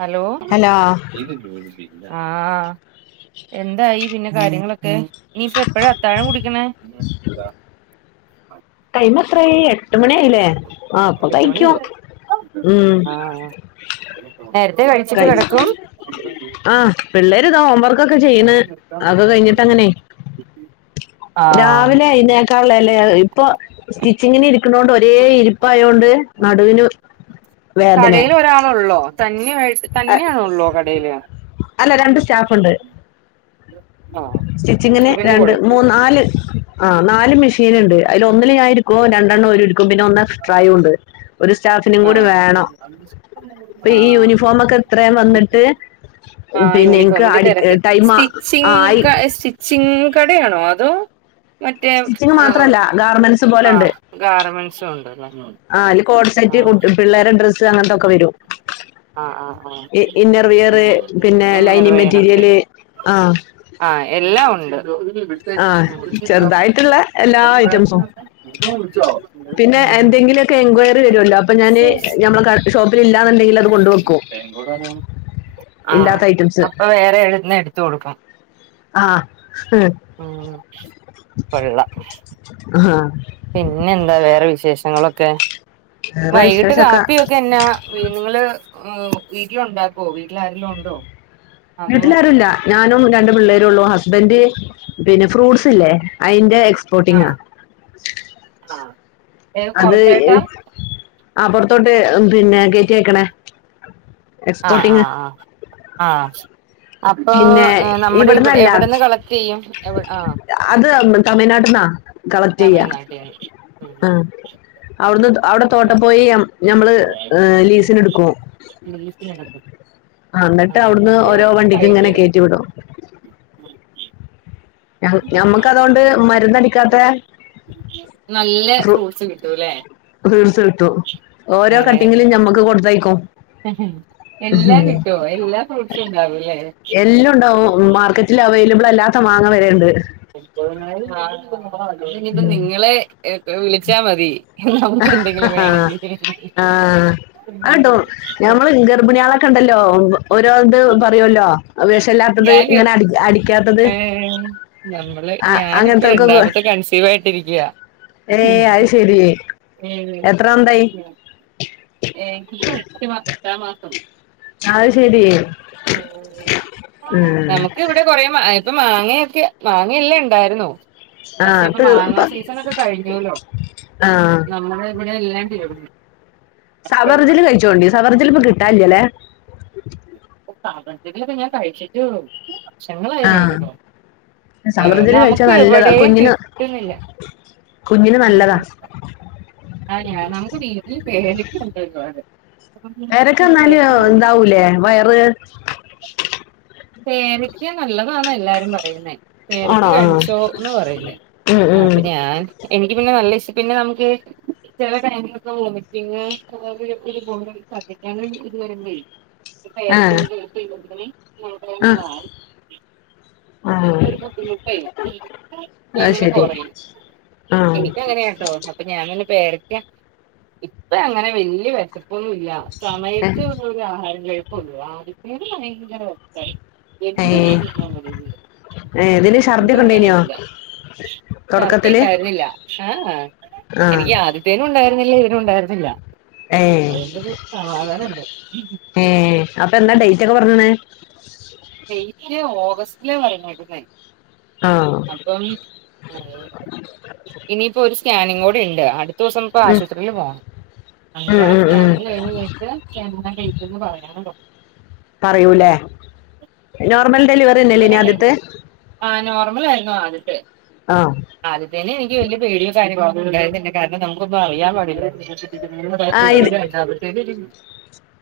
Hello ആഹ് എന്തയി പിന്നെ കാര്യങ്ങളൊക്കെ ഇനിയിപ്പ എപ്പഴാ അത്താഴം കുടിക്കണേ?. ടൈം എത്രായി എട്ട് മണിയായില്ലേ. ആഹ് ഇപ്പോ എട്ട് കയ്ക്കും മണിയായി ഉം ആഹ് നേരത്തെ കഴിച്ചിട്ട് കഴിച്ചു കിടക്കും. ആ പിള്ളേര് ഇതാ ഹോംവർക്കൊക്കെ ചെയ്യ്ണ്. അത് കഴിഞ്ഞിട്ട് അങ്ങനെ ആഹ് രാവിലെ എയ്നേല് ക്കാൻള്ളേല്ലേ ഇപ്പൊ സ്റ്റിച്ചിങ്ങിന് ഇരിക്കുന്നോണ്ട് ഒരേ ഇരിപ്പായതൊണ്ട് നടുവിന് വേദന കടയിൽ ഒരാളൊള്ളോ തന്നെ തന്നെയാണോള്ളോ കടയിൽ. അല്ല രണ്ട് സ്റ്റാഫുണ്ട്. ആഹ് സ്റ്റിച്ചിങ്ങിന് അപ്പൊ പിന്നെ രണ്ട് മൂ കൊഴപ്പ നാല് ആ നാല് മെഷീൻ ഉണ്ട് അയ്ല് ഒന്നില് ഞാൻ ഇര് ക്കും രണ്ടെണ്ണം ഒര് ഇര്ക്കും പിന്നെ ഒന്ന് എസ്ട്രായുംണ്ട്. ഒരു സ്റ്റാഫിനിം കൂടി ആഹ് വേണം. ഇപ്പൊ ഈ ആഹ് യൂണിഫോമക്കെ ഇത്രയും വന്നിട്ട് പിന്നെ എനിക്ക് അടി ടൈമാ [unintelligible] സ്റ്റിച്ചിംഗ് കടയാണോ അതോ മറ്റേ സ്റ്റിച്ചിംഗങ് മാത്രമല്ല, ഗാർമെന്റ്സ് പോലെണ്ട് ആഹ് ഗാർമെന്റ്സും ഉണ്ടല്ലേ ആ അയ്ല് കോഡ്സെറ്റ് കു ആഹ് പിള്ളേര്ടെ ഡ്രസ്സ്. അങ്ങനത്തൊക്കെ വരും. ആഹ് ആഹ് ആഹ് ഇ ഇന്നർ വിയറ് പിന്നെ ഇങ്ങനെ ലൈനിങ് മെറ്റീരിയല് ആഹ് ആഹ് എല്ലാം ഉണ്ട്. ആ ചെറുതായിട്ടുള്ള എല്ലാ ഐറ്റംസും [inaudible] പിന്നെ എന്തെങ്കിലുമൊക്കെ എൻക്വയറി വരുമല്ലോ. അപ്പൊ ഞാന് ഞമ്മളെ കട ഷോപ്പിൽ ഇല്ലാന്നുണ്ടെങ്കിൽ അത് കൊണ്ട് വെക്കും. ആഹ് അപ്പൊ വേറെ എവ്ട്ന്നെ എടുത്ത് കൊടുക്കും. ആഹ് ഹ് ഉം ആഹ് പിന്നെന്താ വേറെ വിശേഷങ്ങളൊക്കെ. വേറെ വൈകിട്ട് വിശേഷമൊക്കെ കാപ്പിയൊക്കെ എന്നാ. നിങ്ങള് വീട്ടില് ഉണ്ടാക്കൊ? വീട്ടിൽ ആരെലും ഉണ്ടോ? അതോ വീട്ടിലാരുംല്ല ഞാനും രണ്ട് പിള്ളേരും ഒള്ളൂ ഹസ്ബൻഡ് പിന്നെ ഫ്രൂട്ട്സ് ല്ലേ അയിന്റെ എക്ഷ് ആഹ് ആഹ് അത് ആ പൊറത്തോട്ട് പിന്നെ കേറ്റി അയ്ക്കണേ അഹ് അഹ് ആഹ് ആഹ് അപ്പൊ പിന്നെ നമ്മുടെ ഇവിടെ ഇവിടുന്നല്ല എവിട്ന്ന് കളക്ട് ചെയ്യും. എവ് ആഹ് അത് തമിഴ്നാട്ടിന്നാ. കളക്ട് ചെയ്യാ തമിഴ്നാട്ടിൽന്ന് ഉം ആ അവിടുന്ന് അവിടെ തോട്ടം പോയി ഞമ്മള് ലീസിന് എട്ക്കും [unintelligible] നടക്കും ആ ന്നട്ട് അവ്ട്ന്ന് ഓരോ കഴിക്ക വണ്ടിക്ങ്ങനെ കേറ്റി വിടും. ഞമ്മക്ക് അതോണ്ട് മരുന്നടിക്കാത്ത നല്ല ഫ്രൂട്ട്സ് കിട്ടുംല്ലേ ഫ്രൂട്സ് കിട്ടും ഓരോ കട്ടിങ്ങിലും ഞമ്മക്ക് കൊടുത്തയ്‌കും എല്ലാം കിട്ടോ എല്ലാ ഫ്രൂട്ട്സും ഉണ്ടാവൂല്ലേ എല്ലുംണ്ടാവും. മാർക്കറ്റിൽ അവൈലബിൾ അല്ലാത്ത മാങ്ങ വരെണ്ട് ഇനിപ്പം നിങ്ങളെ ഏ വിളിച്ചാ മതി നമുക്ക് ആ എന്തെങ്കിലും വേണമെങ്കിൽ ആ ആട്ടോ ഞമ്മൾ ഗർഭിണിയള ണ്ടല്ലോ ഓരോത് പറയൊല്ലോ വെഷല്ലാത്തത് ഇങ്ങനെ അടി അടി ഏഹ് നമ്മള് ആ- ഞാനിപ്പ അങ്ങനത്തെവർക്കൊക്കെ രണ്ടാമത്തെ കൺസീവാ യിട്ടിരിക്കയാ. ഏയ് അയ് ശരി. ഏ എത്ര എന്തായി ഏ [unintelligible] ക്കപ്പം എട്ട്മാസം എട്ടാം മാസം അത് ശരി ഉം. കൊറെ മാ ഇപ്പൊ മാങ്ങൊക്കെ മാങ്ങല്ലേ ണ്ടായിരുന്നു. ആ പക്ഷെ ഇപ്പൊ തീർ- മാങ്ങ സീസൺ ഒക്കെ കഴഞ്ഞൊല്ലോ ആ നമ്മള് ഇവിടെ എല്ലാം തീർന്നു.. അപ്പം സബർജല്ലി കഴിച്ചോണ്ടി സബർജിൽപ്പൊ കിട്ടാല്ല്യലെ? സബർജല്ലിയൊക്കെ ഞാൻ കഴിച്ചിട്ടു വർഷങ്ങളായിന്നു എനക്ക്തോന്നെ.. സബർജല്ലി കഴിച്ചാ നല്ലതാ കുഞ്ഞിന് കിട്ടുന്നില്ല കുഞ്ഞിന് നല്ലതാ. ആ ഞാൻ നമുക്ക് വീട്ടിൽ പേരക്കണ്ട് ഒരുപാട്. അപ്പം ഇങ്ങനെ പേരക്കന്നാല് പേരക്ക നല്ല എന്താവൂലേ വയറ്? പേരക്ക നല്ലതാ ന്നാ എല്ലാരും പറയുന്നേ- പേരക്ക ആണോ ആ കഴിച്ചോന്ന് പറയുന്ന ഉം അ ഉം ഞാൻ എനിക്ക് പിന്നെ നല്ല ഇഷ പിന്നെ നമുക്ക് ചെല ടൈമൊക്കെ ഒമിറ്റിങ് [unintelligible] ശർദ്ധിക്കാന് ഇത് രിമ്പഴേ ഒരു ആ പേരക്കങ്ങനേ എടുത്ത് തിന്നു ആ [unintelligible] ആ ഒരു അത് ബുദ്ധിമുട്ടെയിങ്ങനെ ശരി കൊറയും. ആ എനിക്കങ്ങനെയാട്ടോ അപ്പൊ ഞാനങ്ങ്. പേരക്കാ ഇപ്പ അങ്ങനെ വല്ല്യ വെശൊപ്പൊന്നും ഇല്ല സമയത്ത് ആഹാരം കേഴപ്പുല്ല ആദ്യത്തേന് ഭയങ്കര വെശപ്പയിന് ഏ ഏ എന്ത് തിന്നാ മ ഏ ഇതിന് ഛർദിയൊക്കെ ഉണ്ടേനിയോ പിന്നേങ്ങനീല്ല ഛർദി തുടക്കത്തില് ഉണ്ടായിരുന്നില്ല ആഹ്. ആ എനിക്ക് ആദ്യത്തേനും ഉണ്ടായിരുന്നില്ല ഇതിനും ഉണ്ടായിരുന്നില്ല. ഏഹ് അതുകൊണ്ടൊരു സമാധാനമുണ്ട് ഏഹ് അപ്പൊ എന്നാ ഡേറ്റ് ഒക്കെ പറഞ്ഞണ്? ഡേറ്റ് ഓഗസ്റ്റില പറഞ്ഞേക്കുന്നെ. ആഹ്. അപ്പം ഇനിയിപ്പോ ഒരു സ്കാനിംഗ് കൂടെ ഇണ്ട് അടുത്ത ദിവസം ഇപ്പ ഉം ആശുപത്രി പോണം അങ്ങന ഉം ആ ഉം ഉം സ്കാനിൽ ഴിഞ്ഞ് കഴിഞ്ഞിട്ട് എന്ന ഡേറ്റ്പറയാ പറയൂല്ലേ നോർമൽ ഡെലിവറി തന്നെയല്ലേ ഇനി ണ്ടേ ആദ്യത്തെ ആഹ് നോർമല ആയിരുന്നു ആദ്യത്തേ. ആഹ് ആദ്യ തന്നെ എനിക്ക് വല്യ പേടിയോ കാര്യോങ്ങളോന്നുണ്ടായില്ല കാരണം നമുക്കൊന്നും അറിയാൻ പാടില്ലാർന്നു. ആ ഇത് [unintelligible] രണ്ടാമത്തെ തിന്..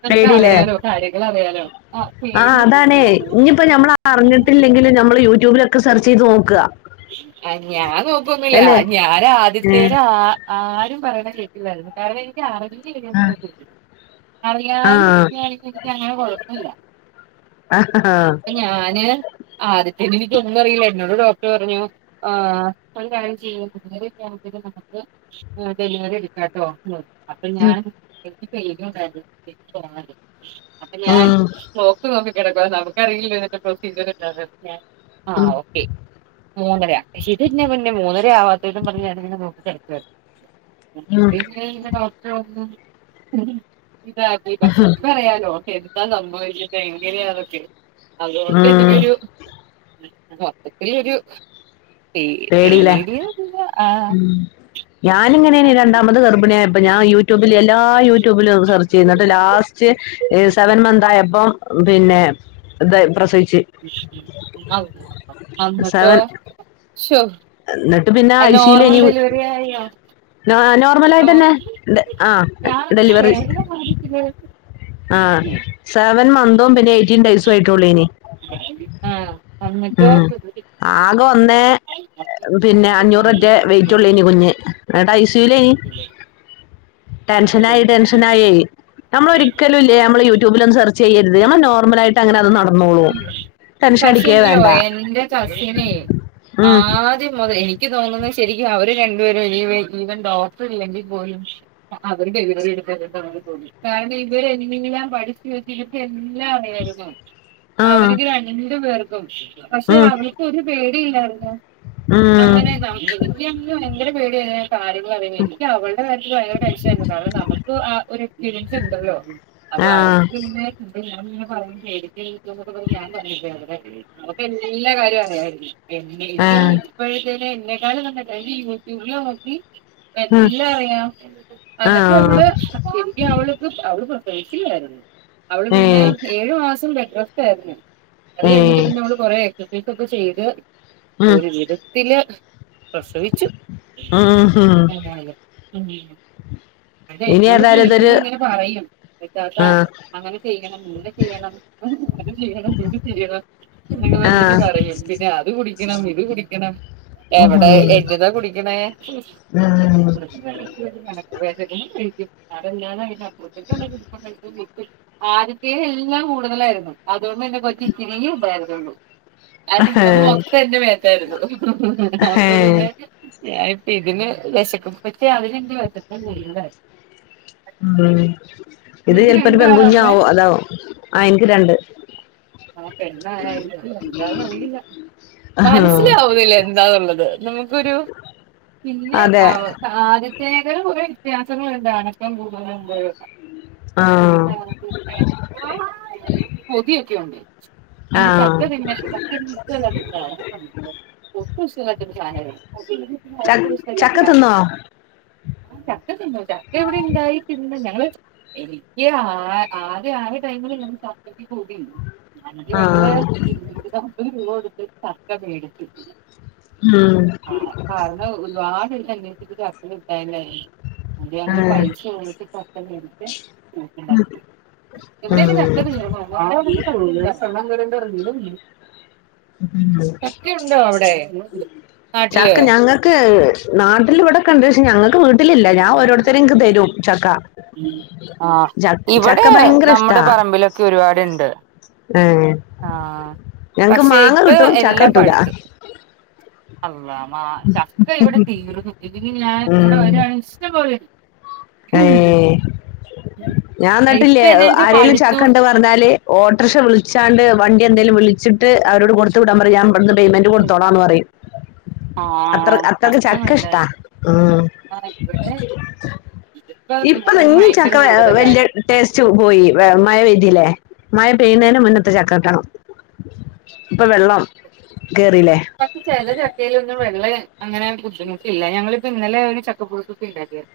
നമുക്ക് പേടിയില്ലേ അറിയാലോ കാര്യങ്ങൾ അറിയാലോ ആ പേടി ഒന്നും എ ഇനിയിപ്പോ ഞമ്മള അറിഞ്ഞിട്ടില്ലെങ്കിലും നമ്മള് യൂട്യൂബിലൊക്കെ സെർച്ച് ചെയ്ത് നോക്ക ആഹ് ഞാൻ നോക്കുന്നില്ല ഞാൻ ഉം ആദ്യത്തേന് ആ ആരും പറയണ കേട്ടില്ലായിരുന്നു കാരണം എനിക്ക് അറിയാം അറിയാതെ ആഹ് ഇരിക്കയാണെങ്കിൽ എനിക്ക് അങ്ങനെ കുഴപ്പില്ല. ആ ആഹ ഹ.. ഞാന് ആദ്യത്തെന് എനിക്കൊന്നും അറിയില്ല എന്നോട് ഡോക് ക്ട്ർ പറഞ്ഞു ആഹ് ഒരു കാര്യം ചെയ്യിം [unintelligible] നമുക്ക്. ആഹ് ഡെലിവറി എടുക്കാട്ടോ എന്ന്റഞ്ഞു അപ്പൊ ഞാൻ എനിക്ക് പേടി ഉണ്ടായിനു പൈനും ഉണ്ടായിന്നു അപ്പം ഞാൻ ഉം ത്ത് നോക്കി കെടക്കാ നമുക്ക് അറിയല്ലല്ലോ പ്രോസീചർ എന്താന്ന് ഉം ആഹ് ഒക്കെ മൂന്നര ഇതെന്താ പൊന്നെ മൂന്നര ആവാത്തേ പറഞ്ഞ്ഞാനിങ്ങനെ നോക്കി കടക്കാണ്. [unintelligible] ഉം വെയിറ്റ് ഇങ്ങനെ ഡോക്ടർ വന്നു ഉം ഇതാ [unintelligible] അറിയാലോ എന്താ സംഭവം എങ്ങനെയാ ഇതെങ്ങനേയാന്നൊക്കെ. അതുകൊണ്ട് ഉം എനിക്കൊരു മൊത്തത്തിലൊരു പേ പേടില്ലേ പേടിയൊന്നുല്ല ആ ഉം ഞാനിങ്ങനെയാണ് രണ്ടാമത് ഗർഭിണിയായപ്പൊ ഞാൻ യു യൂട്യൂബില് എല്ലാ യൂട്യൂബിലും സെർച്ച് ചെയ്തു ലാസ്റ്റ് സെവൻ മന്ത് ആയപ്പോ പിന്നെ ഇത് പ്രസവിച്ച് ഔ അന്ന്ട്ടോ സെവൻ ശോ എന്നിട്ട് പിന്നെ ഐ സി നോർമൽ യുലെയ്നി ഡെലിവറി ആയോ നോർമൽ നോ ആയിട്ട് തന്നെ ആഹ് ഞാനത്ര ഡെലിവറി വേദന ബാധിച്ചില്ല ആഹ് സെവൻ മന്തും പിന്നെ എയ്റ്റ് എയിട്ടീൻ ഡേയ്സും ആയിട്ടള്ളൂ ഇനി ആ ആഹ് എന്നിട്ടോ ആകെ ഒന്നേ പക്ഷെ പിന്നെ അഞ്ഞൂറ എറ്റേ വെയിറ്റ് ഒള്ളേയ്ന്നു കുഞ്ഞ് എന്നിട്ട് ഐ സി യു വിലേയ്ന്നു ടെൻഷനായി ടെൻഷനായി നമ്മള് ഒരിക്കലും ഇല്ലേ നമ്മള് യൂട്യൂബില് ഒന്നും സെർച്ച് ചെയ്യരുത് നമ്മള് നോർമലായിട്ട് അങ്ങനെ അത് നടന്നോളൂം പക്ഷേ ഇണ്ടല്ലോ എന്റെ കസിന് ഉം ആദ്യം മുതൽ എനി ഇക്ക് തോന്നുന്നത് ശരിക്കും അവര് രണ്ടുപേരും ഈവൻ ഡോക്ടർ ഇല്ലെങ്കിൽ പോലും അവര് ഡെലിവറി എടുത്തേന്നു തോന്നിപോയി കാരണം ഇവര് എല്ലാം പഠി [unintelligible] എല്ലാം അറിയായിരുന്നു ആ അവർക്ക് രണ്ടു പേർക്കും പക്ഷെ അവർ ഉം അവർക്ക് ഒരു പേടിയില്ലായിരുന്നു. ഉം അങ്ങനെ നമ്മ ഇക്കാണെങ്കിൽ ഭയങ്കരം പേടിയായിന്നു കാര്യങ്ങള് അറിയില്ലാരുന്നു എനിക്ക് അവളുടെ കാര്യത്തില് ഭയങ്കര [unintelligible] അ നമുക്ക് ആ ഒരു എക്സ്പീരിയൻസ് ഉണ്ടല്ലോ അപ്പൊ ആ അവർക്ക് തന്നെ അപ്പൊ ഞാനിങ്ങനെ പറയും ശരി [unintelligible] അവക്ക് എല്ലാ കാര്യവും അറിയായി രുന്നു ആ എനിക്കൊണ ഇത് ഇപ്പോഴത്തെ എന്നെ എന്താല വന്ന കൈ യൂട്യുബില് നോക്കി ഉം എല്ലാം അറിയാം ആ എന്നിട്ട് അവള് ശരിക്കു അവള് അവള് പ്രസവിക്കില്ലായിരുന്നു അവള് ഏ പിന്നെ ഏഴു മാസം ബെഡ് റസ്റ്റ് ആയിരുന്നു അത് ഏ കഴിഞ്ഞിട്ട് പിന്നെ അവള് കൊറെ എക്സസൈസ് ഒക്കെ ചെയ്ത് ഉം ഒരു വിധത്തില് പ്രസവിച്ചു ഉം ഹും ഏതായാലും ഉം അല്ലേ ഇനി എന്നോട് ഏതായാലും ഇതൊരു വിളിക്കുമ്പോ ഇങ്ങനെ പറയും സുനിതാത്ത ആ അങ്ങനെ ചെയ്യണം ഇങ്ങനെ ചെയ്യണം അത് ചെയ്യണം ഇത് ചെയ്യണം എന്നൊക്കെ ആ പറഞ്ഞിട്ട് പറയും പിന്നെ അത് കുടിക്കണം ഇത് കുടിക്കണം ഉം എവിടെ എന്നാതാ കുടിക്കണേ വേണ്ടത് കഴിക്കും കാരണം ഞാൻ അയിന് അപ്പുറത്തേക്കു ഭക്ഷണം ആദ്യത്തേല് എല്ലാം കൂടുതലായിരുന്നു അതുകൊണ്ട് തന്നെ കൊച്ച് ഇച്ചിരി ഉണ്ടായിരുന്നുള്ളൂ ആ തിന്നത് ഉം മൊത്തം എന്റെ മേത്തായിരുന്നു അപ്പൊ ഹേഹ് പിന്നെ ഞാൻ ഇപ്പ ഇതിന് വിശക്കുമ്പോ പക്ഷെ അതിന് വിശപ്പ് കൂടുതലായിന്നു ഉം ഇത് നിങ്ങക്ക് ചിലപ്പോ ഒരു പെൺകുഞ്ഞ് രണ്ടാളാണുള്ളെ ആവും അതാവും ആഹ് എനിക്ക് രണ്ട് ആ പെണ്ണായ എന്താന്നന്ന് അറിയില്ല ആഹാ മനസ്സിലാവുന്നില്ല എന്താന്നു ഉള്ളത് നമക്കൊരു പിന്നെ അതെ അവ ആദ്യ പ്രത്യേകര ഒരു വ്യത്യാസങ്ങളുണ്ട്ണ് അനക്കം കൂടുതലുണ്ട് ആഹ് പെതിയൊക്കെ ഉണ്ട് ആഹ് [unintelligible] [unintelligible] [unintelligible] ച ചക്ക തിന്നോ ചക്ക തിന്നു ചക്ക ബവിടെ ഇണ്ടായി തിന്നു ഞങ്ങള് എനിക്ക് ആ ആദ്യ ആയ ടൈമിൽ ഞാൻ ചക്കക്ക് പൂതി അ ഞങ്ങള് ആഹ് ഇരൂനൂറ്റി നാപ്പത് രൂപ കൊടുത്ത് ചക്ക മേടിച്ചു ആഹ് ആ കാരണം ഒരുപാട് അന്വേഷിച്ചട്ട് [unintelligible] [unintelligible] അ ഞങ്ങള് ആഹ് [unintelligible] പക്കം ന [unintelligible] ഇവിടെയൊക്കും ഉം ചക്ക [unintelligible] [unintelligible] ചക്കയുണ്ടോ അവിടെ നാട്ടില് ചക്ക് ഞങ്ങക്ക് നാട്ടിൽ ഇവിടെ കെണ്ട് പക്ഷേ ഞങ്ങൾക്ക് വീട്ടിലില്ല ഞാൻ ഓരോരുത്തരും എനിക്ക് തരും ചക്ക ആഹ് ച ചക്ക ഇവിടെ ഭയങ്കര ഇഷ്ടാ നമ്മുടെ പറമ്പിലൊക്കെ ഒരുപാടുണ്ട് ഏഹ് ആഹ് ഞങ്ങക്ക് പക്ഷേ മാങ്ങ ഇപ്പ കിട്ടും ചക്ക എല്ലാം കിട്ടൂല പഴുത്തു അള്ളാഹ് മാ ചക്ക ഇവിടെ തീർന്ന ഇല്ലങ്കിൽ ഞാൻ ഇവിടെ ഉം വരാണ് ഇഷ്ട്ടം പോലേയി ഏഹ് ഞാൻ ഇപ്പ നട്ടില്ലേ എന്നാച്ചാ ആരെലും പഴുത്തു ചക്കണ്ട വ ഞ്ഞാല് ഓട്ടോറിക്ഷ വിളിച്ചാണ്ട് വണ്ടി എന്തലും വിളിച്ചിട്ട് അവരോ കൊടുത്തു വിട്ടാൻ പറ ഞാൻ വിടുന്നു പേമെന്റ് കൊടുത്തോളാന്ന് പറയും അത്ര ആഹ് അത്രയ്ക്ക് ചക്ക ഇഷ്ടാ നല്ലതായി ആഹ് ഇവിടെ ഇതിപ്പോ ദൂരം ഇപ്പതെങ്ങു ഭയങ്കര ചക്ക വല്യ കൂടുതലായി ടെസ്റ്റ് പോയി മഴ പെയതില്ലേ മഴ പെയ്യുന്നതിന് മുന്നത്തെ ചക്കകിട്ടണം ഇപ്പൊ വെള്ളം കേറില്ലേ പക്ഷേ ചെല ചക്ക എന്റായിലുള്ള വെള്ള അങ്ങനെ ബുദ്ധിമുട്ടില്ല ഞങ്ങളിപ്പോ ഇന്നലെ ഒരു ചക്കപ്പുഴുക്കൊക്കെ ണ്ടാക്കിയാരു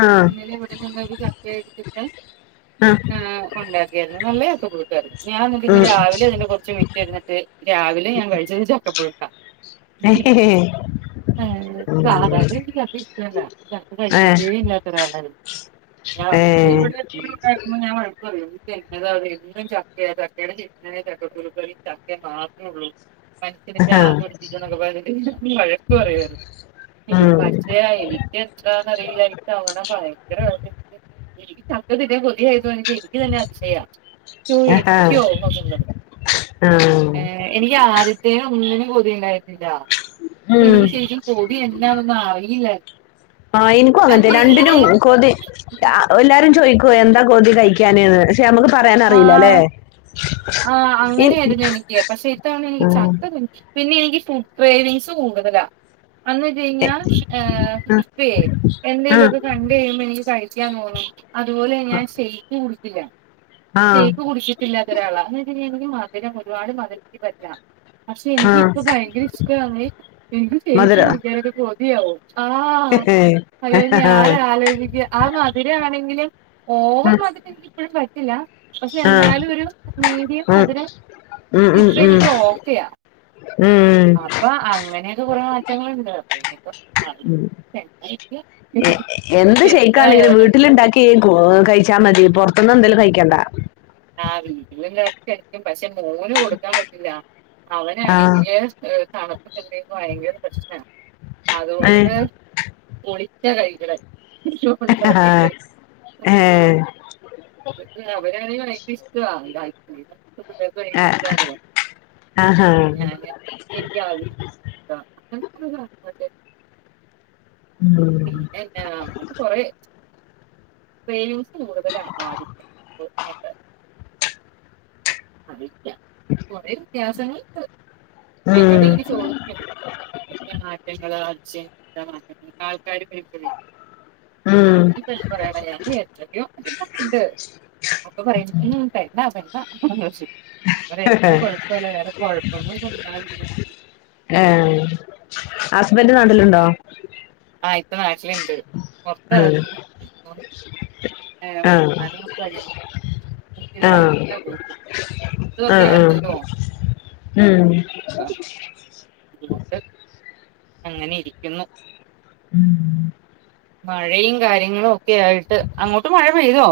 ആ ഇന്നലെ ഇവിടുന്നൊരു ചക്കടുത്തിട്ട് ആ, ഏഹ് കൊണ്ടയി എന്തുന്നല്ല ചക്കപ്പുഴുക്കാരുന്നു ഞാൻ എന്നിട്ട് ഉം. ഇന്നു ഉം. രാവിലെ അതിന്റെ കുറച്ച് എന്നിട്ട് രാവിലെ ഞാൻ കഴിച്ചത് ചക്കപ്പുഴു ഏഹ് ഹേ ഹേ സാധാരണ എനിക്ക് ചക്ക ഇഷ്ടല്ല ചക്ക കഴിച്ചിട്ടേ ഇല്ലാത്തൊരാളാരു ഏഹ് ട്ടിലുണ്ടാക്കുമ്പോൾ ഞാൻ വഴക്കുപറയും ഇതെന്നുതന്നെ എന്നും ചക്കയ ചക്കയുടെ സൺ ആയ ചക്കക്കുരുക്കറി ച തു മാത്രള്ളൂ മന ആഹാ. ഭ്രാന്തു പിടിപ്പിക്കുന്ന ഒക്കെ പറഞ്ഞു [unintelligible] വഴക്ക് പറയാരുന്നു ഉം. പക്ഷേ ആയി എന്താന്നറിയില്ല എനിക്കവിടെ പയങ്കര [unintelligible] എനിക്ക് തന്നെ [unintelligible] ആഹാ. എനിക്കോ അതൊള്ളത് ആ. എനിക്ക് ആദ്യത്തേന് ഒന്നിനും കൊതിണ്ടായിരുന്നില്ല ഇപ്പൊ ഉം എനിക്ക് ശരിക്കും കൊതി തി എന്തനോന്നും അറിയില്ല ആഹ് എനിക്കും എന്ത് അങ്ങനത്തന് ഇങ്ങനെ രണ്ടിനും കൊതി എല്ലാരും ചോയ്ക്കോ എന്താ കൊതി കഴിക്കാനന്ന് ക്ഷെ നമുക്ക് പറയാനറിയില്ലല്ലേ ആഹ് അങ്ങനെയാരുന്നു എനിക്ക് പക്ഷെ ഇത്തവണനിക്ക് ചക്ക പിന്നെ എനിക്ക് ഫുഡ് പ്രേവിങ്സ് കൂടുതലാ അന്ന് വെച്ച എ- കഴിഞ്ഞാൽ അഹ് ഇപ്പയേ ആ എന്തെലു ഒക്കെ കണ്ട കഴിയുമ്പോ എനിക്ക് കഴിക്കാൻ തോന്നും അതുപോലെ ഞാൻ ഷെയ്ക്ക് കുടിക്കില്ല ആ ഷെയ്ക്ക് കുടിച്ചിട്ടില്ലാത്തൊരാളാ അന്ന് വെച്ച് കഴിഞ്ഞാൽ നീക്ക് മധുരം ഒരുപാട് മധുരം എനിക്ക് പറ്റില്ല പക്ഷെ ആ എനിക്ക്പ്പ ഭയങ്കര ഇഷ്ടമാണ് എനിക്ക് മധുര ചേയിച്ചച്ച് കുടിക്കാനൊക്കെ കൊതിയാവും ആ അയ്യോ ഞാന് ആലോചിക്കുക ആ മധുരയാണെങ്കില് ഓവർ ഉം, മധുരം എനിക്ക് ഇപ്പോഴും പറ്റില്ല പക്ഷെ ആ, എന്നാലും ഒരു മീഡിയം ഉം, മധുരം ഉം, ഇട്ട ഉം, ഉം, എനിക്ക് ഓക്കെയാ ഉം. അപ്പൊ അങ്ങനെയൊക്കെ കുറേ മാറ്റങ്ങൾുണ്ട് പ്പോ [unintelligible] എ- എന്ത് ശയിക്കാണെങ്കിലും വീട്ടിലുണ്ടാക്കി കഴിച്ചാ മതി പുറത്തൊന്നും എന്തേലും കഴിക്കണ്ട ആ വീട്ടില കടിക്കും പക്ഷെ മോന് കൊടുക്കാൻ പറ്റൂല്ല ആ അവനാണെങ്കില് തണുപ്പ കണ്ടുന്നത് ഭയങ്കര പ്രശ്നാ ഏ, അതുകൊണ്ട് ഒളിച്ച കൈകണേ ഹ് ഹ് ഹാ ഏഹ് അവരാണെങ്ക ഭയങ്കര ഇഷ്ട ആ, [unintelligible] ആഹാ [unintelligible] നിക്ക് [unintelligible] ഉം പി നമ്മ കൊറ [unintelligible] കൂടുതല ആദ്യ [unintelligible] അതിക്ക കൊറെ വ്യത്യാസങ്ങൾ ഉണ്ട് ഉം എന്നോട് എനിക്ക് ചോദി ക്കും മാറ്റങ്ങ അഛ എാ മാറ്റങ്ങ ആൾക്കാർ എന ഉം ണ്ട് അപ്പൊ പറയണ്ടോ [unintelligible] അ എന്ത കൊഴപ്പല്ല വേറെ കൊഴപ്പ [unintelligible] ഏഹ് ഹസ്ബൻഡ് നാട്ടിലുണ്ടോ ആഹ ഇപ്പ നാട്ടിലുണ്ട് ആഹ് ആഹ് യ [unintelligible] ആഹ് ഇതൊക്കെ ആഹ് ആഹ് ഉം ആ [inaudible] ഉണ്ട് അങ്ങനെ ഇരിക്കുന്നു ഉം മഴയും കാര്യങ്ങളും ഒക്കെ ആയിട്ട് അങ്ങോട്ട് മഴ പെയ്തോ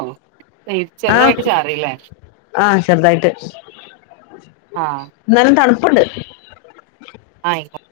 ആഹ് ചെറുതായിട്ട് ചാറില്ലേ ആഹ് ചെറുതായിട്ട് ആഹ് എന്നാലും തണുപ്പുണ്ട് ആയിക്ക